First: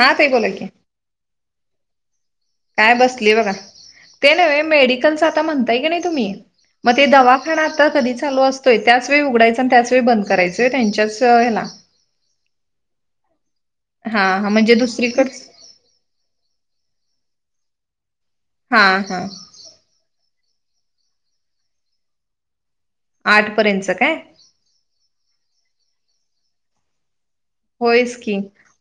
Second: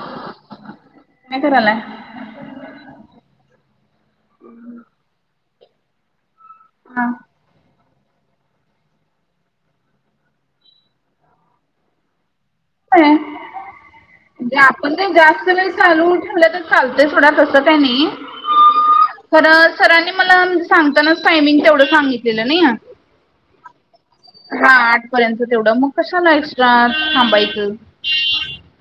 हा ताई बोला की. काय करालाय? काय बसली बघा. ते नवे मेडिकलच आता म्हणताय की नाही तुम्ही मग ते हा दवा तर आता कधी चालू असतोय त्याच वेळी उघडायच अन त्याच वेळी बंद करायच त्यांच्याच ह्याला. [unintelligible] हा हा म्हणजे आपण नाही दुसरीकड जास्त वेळेस चालू ठेवलं तर चालतय सोडा तसं काय नाही. हा हा. तर सरांनी मला सांगतानाच टायमिंग तेवढं सांगितलेलं नाही अ आठपर्यंतचं काय? हा. आठ पर्यंत तेवढं मग कशला एक्स्ट्रा थांबायचं होयच की.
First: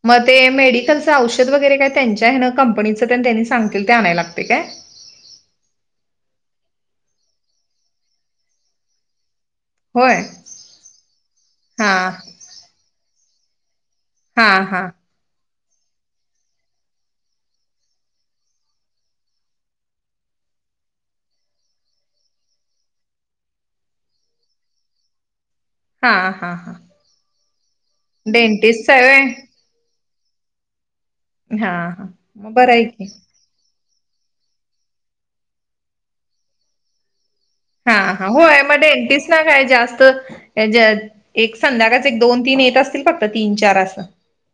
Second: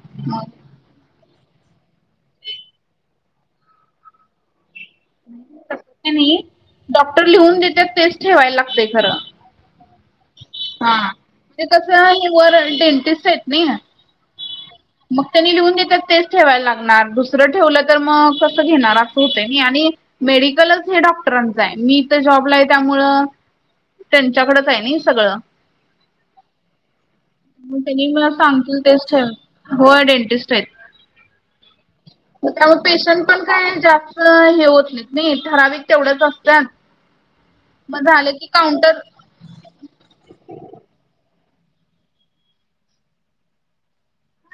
म ते मग मेडिकल औषध वगैरे काय त्यांच्या हेन कंपनीचं ते त्यांनी सांगतील ते आणाय लागते काय? तस काही नाही. डॉक्टर लिहून देतात तेच ठेवायला लागते खरं. होय. हा. ते कस हा हे वर डेंटिस्ट आहेत नी. हा हा. मग त्यांनी लिहून देतात तेच ठेवायला लागणार दुसरं ठेवलं तर मग कसं घेणार अस होते नी आणि मेडिकलच हे डॉक्टरांचं आहे. मी इथे जॉबला आहे त्यामुळ त्यांच्याकडच आहे नी सगळं. हा हा हा. म त्यांनी मला सांगतील डेंटिस्टच आहे तेच ठेव. व्हय हो डेंटिस्ट आहेत. हा हा मग त्या बरं म आहे की पेशंट पण काय जास्त हे होत नाहीत नी. ठराविक तेवढ्याच असत. म झालं की म काउंटर डेंटिस्ट ना काय जास्त यांच्यात एक संध्याकाळच एक दोन तीन येत असतील फक्त तीन चार असं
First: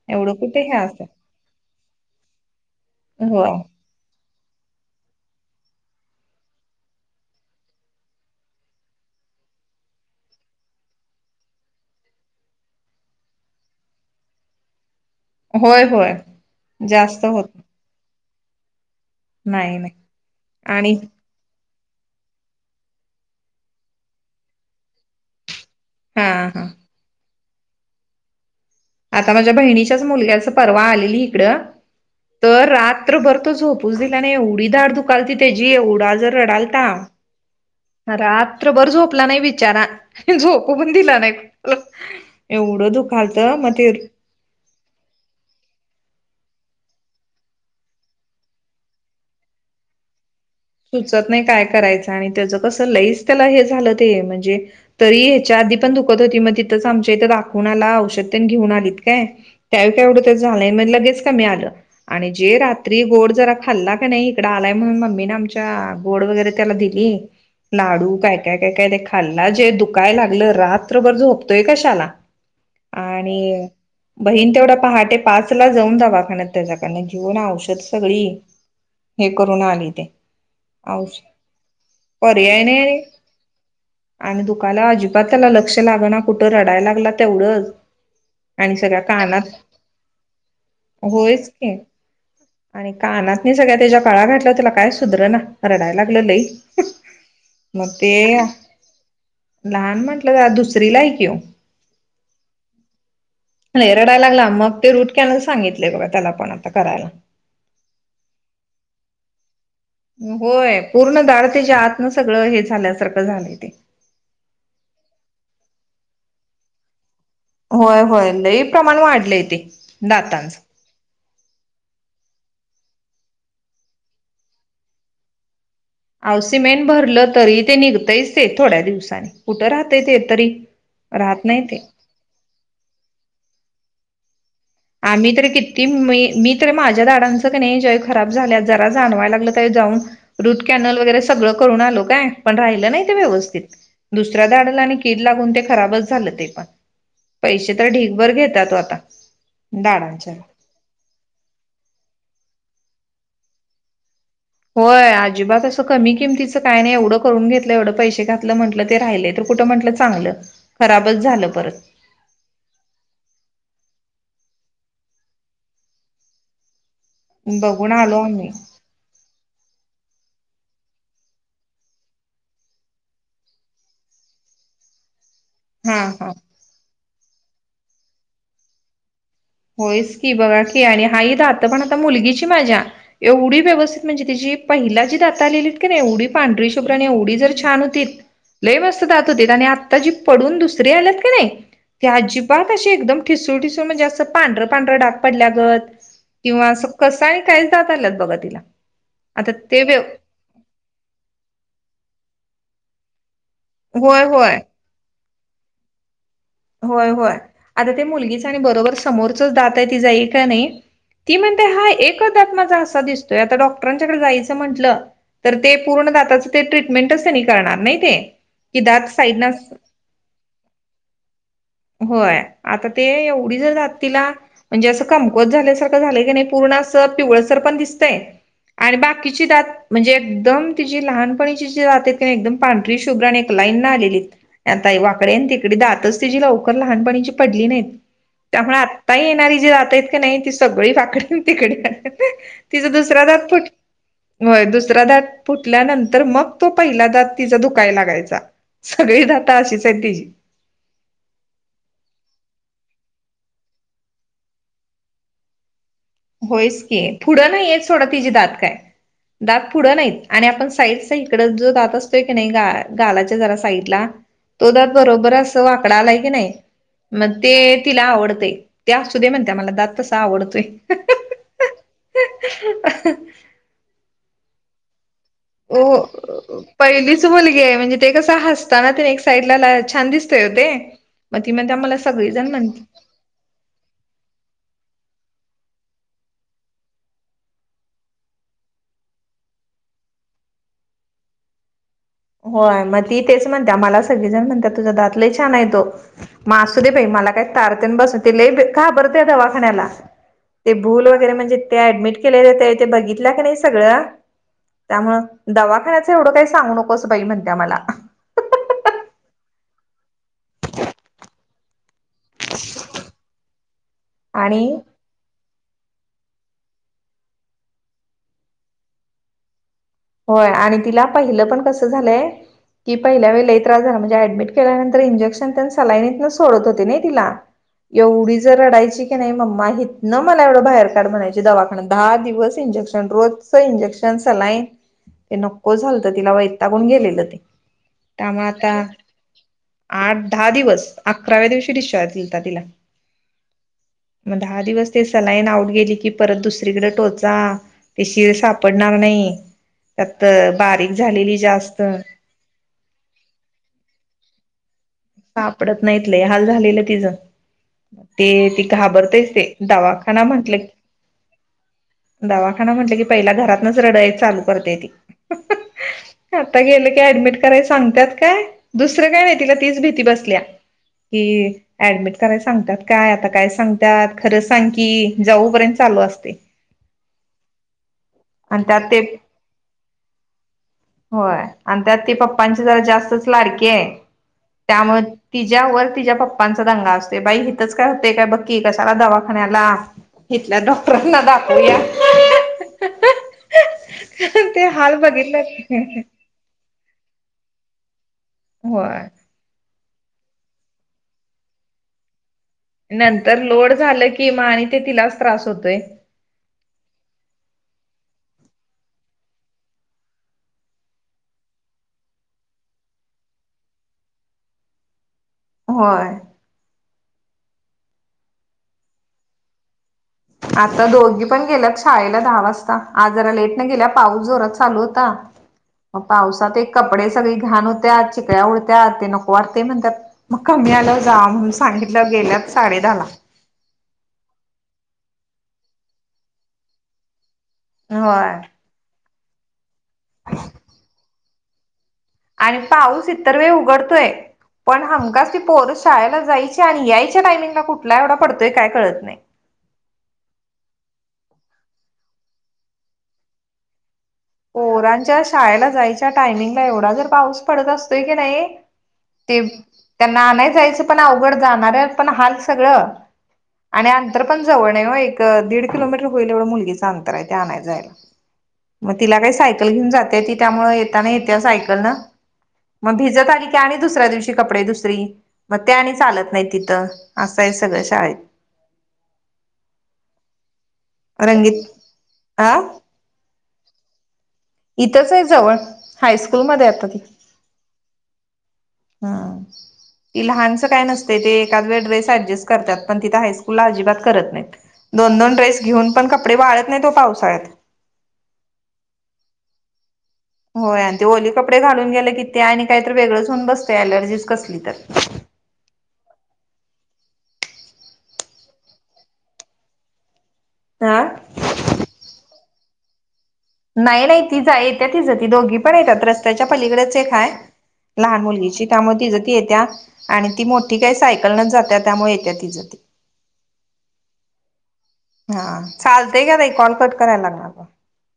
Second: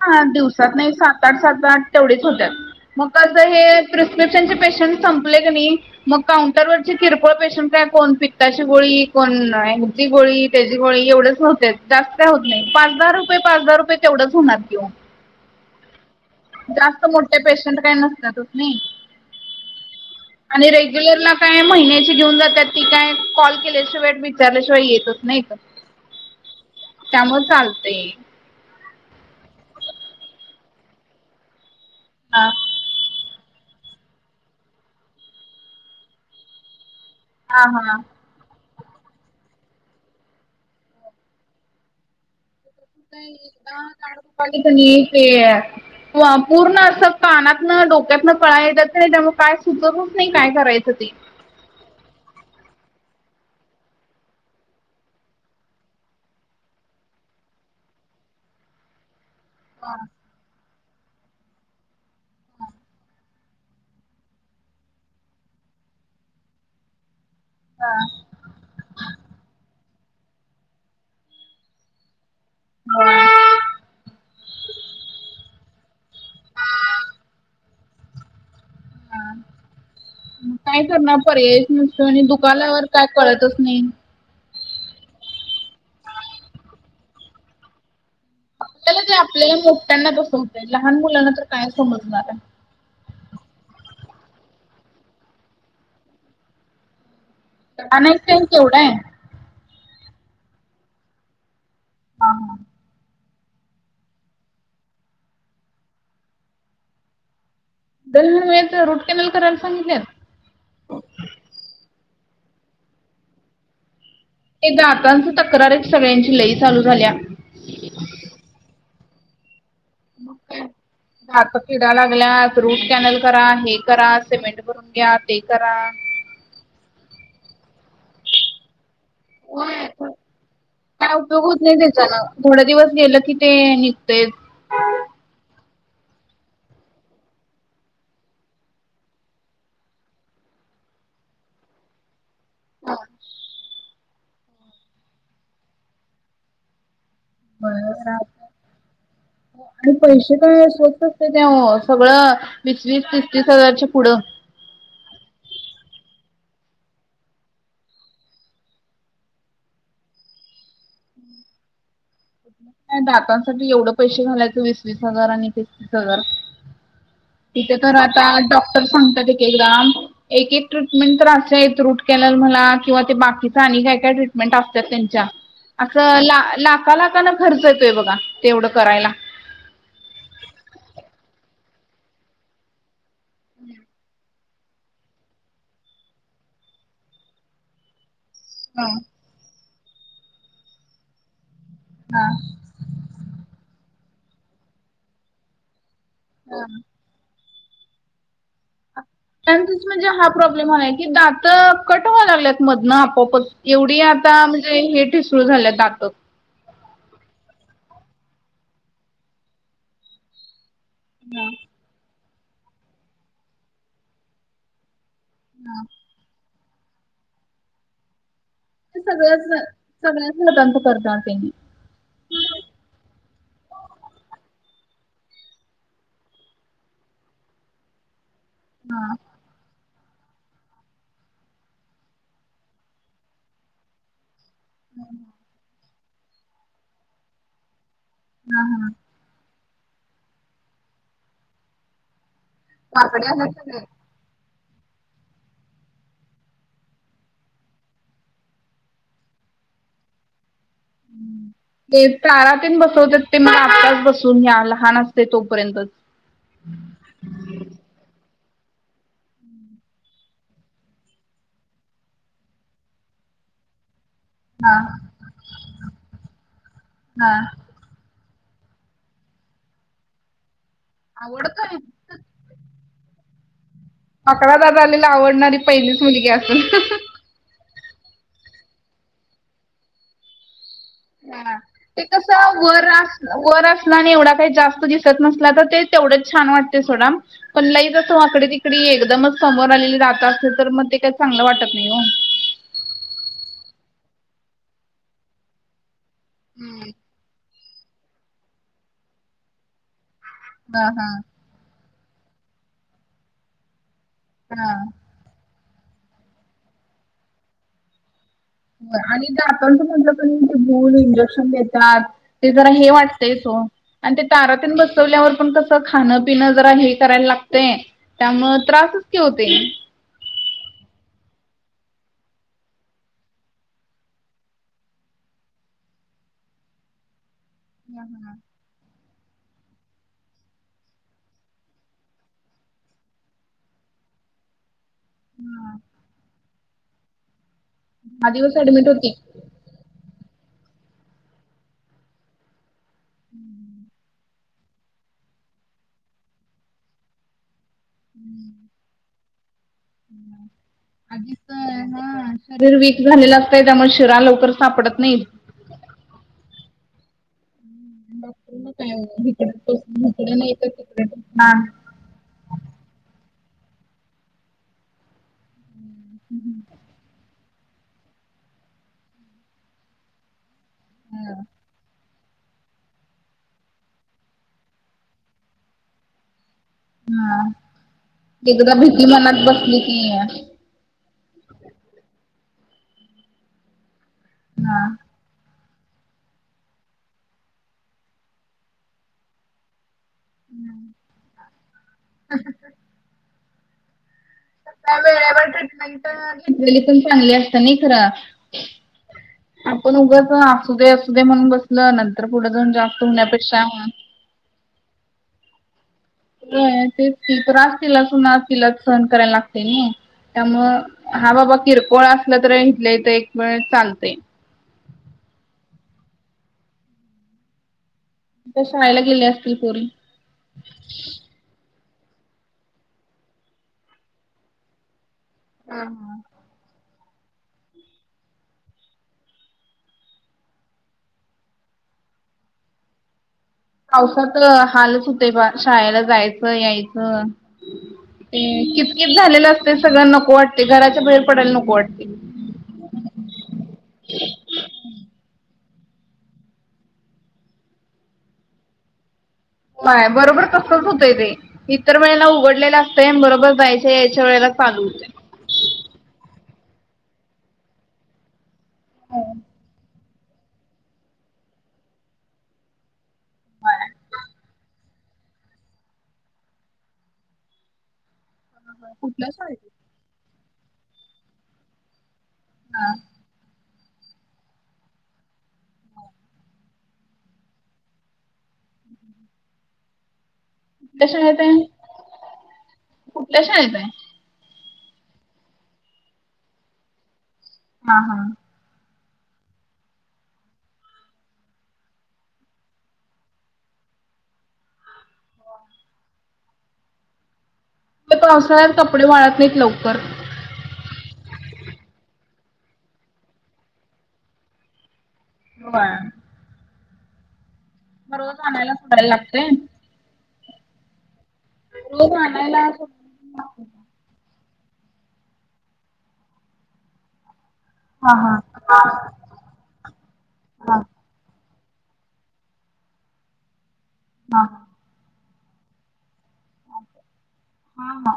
ह एवढं कुठे दिवसात हे नाही असं सात आठ सात आठ तेवढेच होत्यात. मग कस होय हे प्रिस्क्रिप्शनचे पेशंट संपले का नी मग काउंटरवररची किरकोळ पेशन काय, कोण पिक्ताची गोळी कोण ती गोळी त्याची गोळी एवढेच होते जास्त काय होत नाही. पाच दहा रुपये पाच दहा रुपये तेवढंच होणार. होय होय जास्त मोठे पेशंट नाही नाही आणि रेग्युलरला प काय महिन्याची घेऊन जातात ती काय कॉल केल्याशिवाय विचारल्याशिवाय येतच नाही का हा हा त्यामुळ चालते. आता माझ्या बहिणीच्याच मुलग्याच परवा आलेली इकडं हा तर रात्रभर तो झोप हुस दिला नी एवढी दाड दुखालती त्याची एवढा जर रडालता. हा हा रात्रभर झोपला नाही बिचारा झोप पण दिल नाही. एवढं दुखालत मग ते पाणी तणी ते पूर्ण असं कानातनं डोक्यातन कळा येतात की नाही त्यामुळे काय सुचतच नाही काय करायचं ते. सुचत नाही काय करायचं आणि त्याचं कसं लईच त्याला हे झालं ते म्हणजे तरी या्याच्या आधी पण दुखत होती मग तिथंच आमच्या इथं दाखवून आला औषध पण घेऊन आलीत काय त्यावे का एवढं तर झालंय मग लगेच कमी आलं आणि जे रात्री गोड जरा खाल्ला का नाही इकड आलाय म्हणून मम्मीने आमच्या बोड वगैरे त्याला दिली लाडू काय काय काय काय ते खाल्ला जे दुखय लागलं रात्रभर झोपतोय का शाला आणि बहीण तेवढा पहाटे पाच ला जाऊन दवाखान्या त्याच्याक जीवन औषध सगळी हे करून आली ते काय करणार औष पर्यायच नसतो आणि पर्याय दुकाालावर नाही काय कळतच नाही आणि दुखाला अजिबात त्याला लक्ष लाग ना कुठं रडायला लागला तेवढंच आणि सगळ्या आपल्याला ते आपल्या कानात हे मोठ्यांना कसं होतंय लहान मुलांना तर होयच काय की समजणार आहे आणि कानातने सगळ्या त्याच्या काळा घातला त्याला काय सुधर ना रडाय लागलं लई आणि टाइम मे केवढा आहे. लहान म्हटलं का दुसरी ला ऐक येव नाही रडाय लागला मग ते रूट केलाचं सांगितलंय बघा त्याला पण आता करायला दल रोट कॅनल करायला सांगितलेत होय पूर्ण दाड त्याच्या आतनं सगळं हे झाल्यासारखं झालंय ते ते दाताांची तक्रार एक सगळ्यांची लई चालू झाल्या होय होय लई प्रमाण वाढलेय ते दातांचं घात किडा लागल्या रूट कॅनल करा हे करा सिमेंट करून घ्या ते करा औसीमेंट भरलं तरी ते निघतंयच ते थोड्या दिवसाांनी कुठं होय राहतय ते काय तरी राहत नाही ते थोड दिवस गेलं की ते निघतय आम्ही तररी किती म मी तर माझ्या दडडांचं क नाही जय खराब झाल्या जरा जाणवायला लागलं तरी जाऊन रूट कॅनल वगैरे सगळं करून आलो काय पण राहिलं नाही ते व्यवस्थित दुसऱ्या दाडला आणि कीड लागून ते खराबच झालं ते पण पैसे तर बर ढीकभर घेत तो आता आणि दाडांच्या पैसे का असवच असते ते सगळं वीस वीस तीस तीस हजारचे पुढं होय अजिबात असं कमी किमतीचं काय नाही एवढं करून घेतलं एवढं पैसे घातलं म्हटलं ते राहिले कुठं म्हटलं चांगलं खराबच झालं परत डातांसाठी एवढं पैसे घालायचं वीस वीस हजार आणि तेतीस हजार तिथे बघून तर आलो आता आम्ही डॉक्टर सांगतात एक एकदा एक एक ट्रीटमेंट तर असं आहेत रूट कॅनल मला किंवा ते बाकीच आणि काय काय ट्रीटमे म ट असतात त्यांच्या हा असं हा ला लाख लाखांना खर्च येतोय बघा ते एवढं करायला होयच की बघा की आणि हा ह ात पण आता मुलगीची माझ्या एवढी व्यवस्थित म्हणजे तिची पहिला जी दाता लहिलीत की एवढी पांढरी शुभ्र आणि एवढी जर छान होती लय हा मस्त दात हो आणि आता जी पडून दुसरी आल्यात की नाही ते अजिबात क एकदम ठिसूळ ठिसू म्हणजे असं पांढं पांढरंडाग पडल्या लागत किंवा, कसं आहे काय जात आलंत बघा तिला, आता त्यांच ते व्य म्हणजे हा प्रॉब्लेम आलाय की दात कटवा लागल्यात मधनं आपोआपच, एवढी होय आता होय म्हणजे हे ठिसरू झाल्या तात होय होय आता ते मुलगीच आणि बरोबर समोरचच दाता ती जाईल का नाही. ती म्हणते हा एकच दात् माझा असा दिसतोय आता डॉक्टरांच्याकडे जायचं म्हंटलं तर ते हा पूर्ण दाताचं ते ट्रीटमेंटच त्यांनी करणार नाही ते कि दात सगळ्याच साईडन सगळ्या झाला बप करत त्यांनी होय आता ते एवढी जर जात तिला म्हणजे असं कमकवत झाल्यासारखं झालं की नाही पूर्ण अस पिवळसर पण दिसतय आणि बाकी शीितात म्हणजे एकदम तिची लहानपणीची जी जाते एकदम पांढरी शुभ्र आणि एक लाईन ना आलेली आताई वाकडे तिकडे दातच तिची लवकर लहानपणीची पडली नाहीत त्यामुळे, त येणारी जी जातयत काी नाही ती सगळी पाकडन तिकडे, तिचा दुसरा वाकडे आल्यात दातपुट, सगळे. होय दुसरा दात फुटल्यानंतर मग तो पहिला दात तिचा धुकाय लागायचा, सगळी दाता अशीच आहे तिची, ते तारातन बसवत ते मला आत्ताच बसून या्या लहान असते तोपर्यंत, होयच की पुढं नाहीयेत थोडं तिचीे दात काय, दात पुढं नाहीत आणि आपण साईडचा इकड जो दात असतोय की नाही ग गालाच्या जरा साईडला, तो हा दत बरोबर अस वाकडा आलाय की नाही हा. मग ते, तिला आवडतय त्या सुध म्हणत्या मला दात तसा आवडतोय. आवडतोय. [inaudible] वाकडा दात आलेला आवडणारी, पहिलीच मुलगी असेल. हो पहिलीच मुलगी आहे म्हणजे ते कस हसता ना तने एक साईड ला छान दिसते होते. ह ते कस वर, वर असला आणि एवढा काही जास्त दिसत नसला तर ते तेवढंच छान वाटते सोडा. पण लई जसो आकडे तिकडी एकदमच समोर आलेली राहत असते तर मग ते काही चांगलं वाटत नाही हो. होय मग ती तेच म्हणत मला सगळेजण म्हणतात तुझ्या दातला छान आहे तो. मासू दे हम्म बाई मला काही तारतेन बस ति ल घाबरत या दवाखान्याला, ते हा भूल हा वगैरे म्हणजे ते ऍडमिट केले जाते ते बघितलं का नाही सगळं, हा. दवाखान्याच एवढं काही सांगू नकोस बाई म्हणत्या मला, आणि आपण त म्हणलंल इंजेक्शन देतात. ते जरा हे वाटतंयच हो आणि ते तारातून आणि बस, वल्यावर पण कस खाणं पिण जरा हे करायला लागत त्यामु त्रासच क होते. होय आणि तिला पहिलं पण कसं झालंय. ती पहिल्या वेलाही त्रास झाला म्हणजे ऍडमिट केल्यानंतर इंजेक्शन त्यां सलायनीतन सोडत होते ना तिला, हा. एवढी जर रडायची. नाही मम्मा ह ना मला एवढं बाहेर काढ बनायचे दवाखाना दहा दिवस इंजेक्शन रोज, सो इंजेक्शनसला आहे. ते नको झालत तिला वैतागून गेलेलं ते दहा त्यामुळे दिवस आता, ऍडमिट होती आठ दहा दिवस अकराव्या दिवशी निश्चतीललता तिला, हम्म मग दहा दिवस ते सलाईन आऊट गेली की परत दुसरीकडे टोचा, ते शिर सापडणार नाही त्यातत बारीक आधीच झालेली जास्त, हा शरीर वीक झालेलं असतंय त्यामुळे शिरा लवकर सापडत नाहीत. आपडत नाहीत हल झालेलं तिजं, ते ती डॉक्टरांना काय ओ घाबरतेस ते हिकडं टोचलं दवाखाना हिकडं नाही म्हटलं कि, तर तिकडं टोचला हा दवाखाना म्हटलं की पहिला घरातच रडाई चालू करते ती आता गे ते ऍडमिट कराय सांगतात काय दुसरं काय नाही तिला तीच भीती बसल्या. कि ऍडमिट. खरं कराय सांगतात काय सांगतात खरं सांग की जाऊपर्यंत चालू असते. हा आणि एकदा त्यात ते भीती मनात बसली की‌, होय आणि त्यात ती पप्पांची जरा जास्तच लाडकी आहे हा त्यामुळे, तिच्या्यावर तिच्या पप्पांचा दंगा असते बाई हिथच काय होते काय बक्की कशला दवाखान्याला, इथल्या डॉक्टरांना दाखवया, का वेळेवर ट्रीटमेंट घेतलेली पण चांगली असत ना खरं, होय. आपण उगाच असू दे असूद म्हणून बसल नंतर पुढं जाऊ. नंतर लोड झालं कि माहिती आणि ते तिलाच त्रास होतोय. होय तेच तर त्रास तिलाच होणार तिलाच सहन करायला लागते ना. त्यामुळ हा बाबा किरकोळ असला तररी इथलंयथ एक वेळस चालत. होय. आता शायला गेले असतील पोरी. आता दोघी. पण गेलात शाळेला दहा वाजता आज जरा लेट न गेल्या पाऊस जोरात चालू होता. मग पावसात एक कपडे सगळी घाण होत्या चिकळ्या उडत्या ते नको वाटते म्हणतात. मग कमी आलं जा म्हणून सांगितलं गेल्या साडे दहा ला. पावसाात हालच होत बा शाळेला जायचं यायचं. होय ते कितकित झालेलं असते सगळंना नको वाटते घराच्या बाहेर पडायला नको वाटते. आणि पाऊस इतर वेळ उघडतोय. पण हमकाच ती पोरस शाळेला जायची आणि यायच्या टायमिंगला कुठला एवढा पडतोय काय कळत नाही. काय बरोबर कसच होतंय ते इतर वेळेला उघडलेलं असतंय बरोबर जायचं. ते या्याच्या वेळेला चालू होते. पोरांच्या शाळेला जायच्या टायमिंगला एवढा जर पाऊस पडत असतोय की नाही ते. त्यांना आनाय जायचं पण अवघड जाणार आहे पण हाल सगळं. आणि अंतर पण जवळ आहे एक दीड किलोमीटर होईल एवढा मुलगीचं अंतर आहे ते आणाय जायला. मग तिला कुठल्या काही शाळेत सायकल आहे? घेऊन जाते ती त्यामुळे येताना येते सायकल ना. मग भिजत आली की आणि दुसऱ्या दिवशी कपडे दुस ्री मग ते आणि चालत नाही तिथं असं आहे सगळं शाळेत. कुठल्याश शाळेत रंगीत आहे हा कुठल्या शाळेत आहे. इथंच आहे जवळ हायस्कूलमध्ये आता ती. हा हा. हा. ती लहानचं काय नसतय, ते एकाद वेळ ड्रेस ॲडजस्ट करतात, पण तिथं हायस्कूलला अजिबात करत नाहीत. दोन दोन ड्रेस घेऊन पण कपडे वाळत नाही ओ पावसाळ्यात. पावसाळ्यात कपडे वाळत नाहीत लवकर. होय, आणि ते ओली कपडे घालून गेले कि ते आणि काहीत वेगळंच होऊन बसतय, ऍलर्जीच कसली तर. होय. मग रोज आणायला सोडायला लागतय. आ रोज आणायला सो नाही नाही ती, जा येत्या तीच ती, दोघी पण येतात रस्त्याच्या पलीकडेच एक हाय हा लहान हा मुलीची, हा त्यामुळे तिजं ती येत्या, आणि ती मोठी हा काही सायकल न जात्या त्यामुळे येत्या तिजं ती. हा. हा, चालतय घ्या ताई, कॉल कट करायला लागणार. हा हा.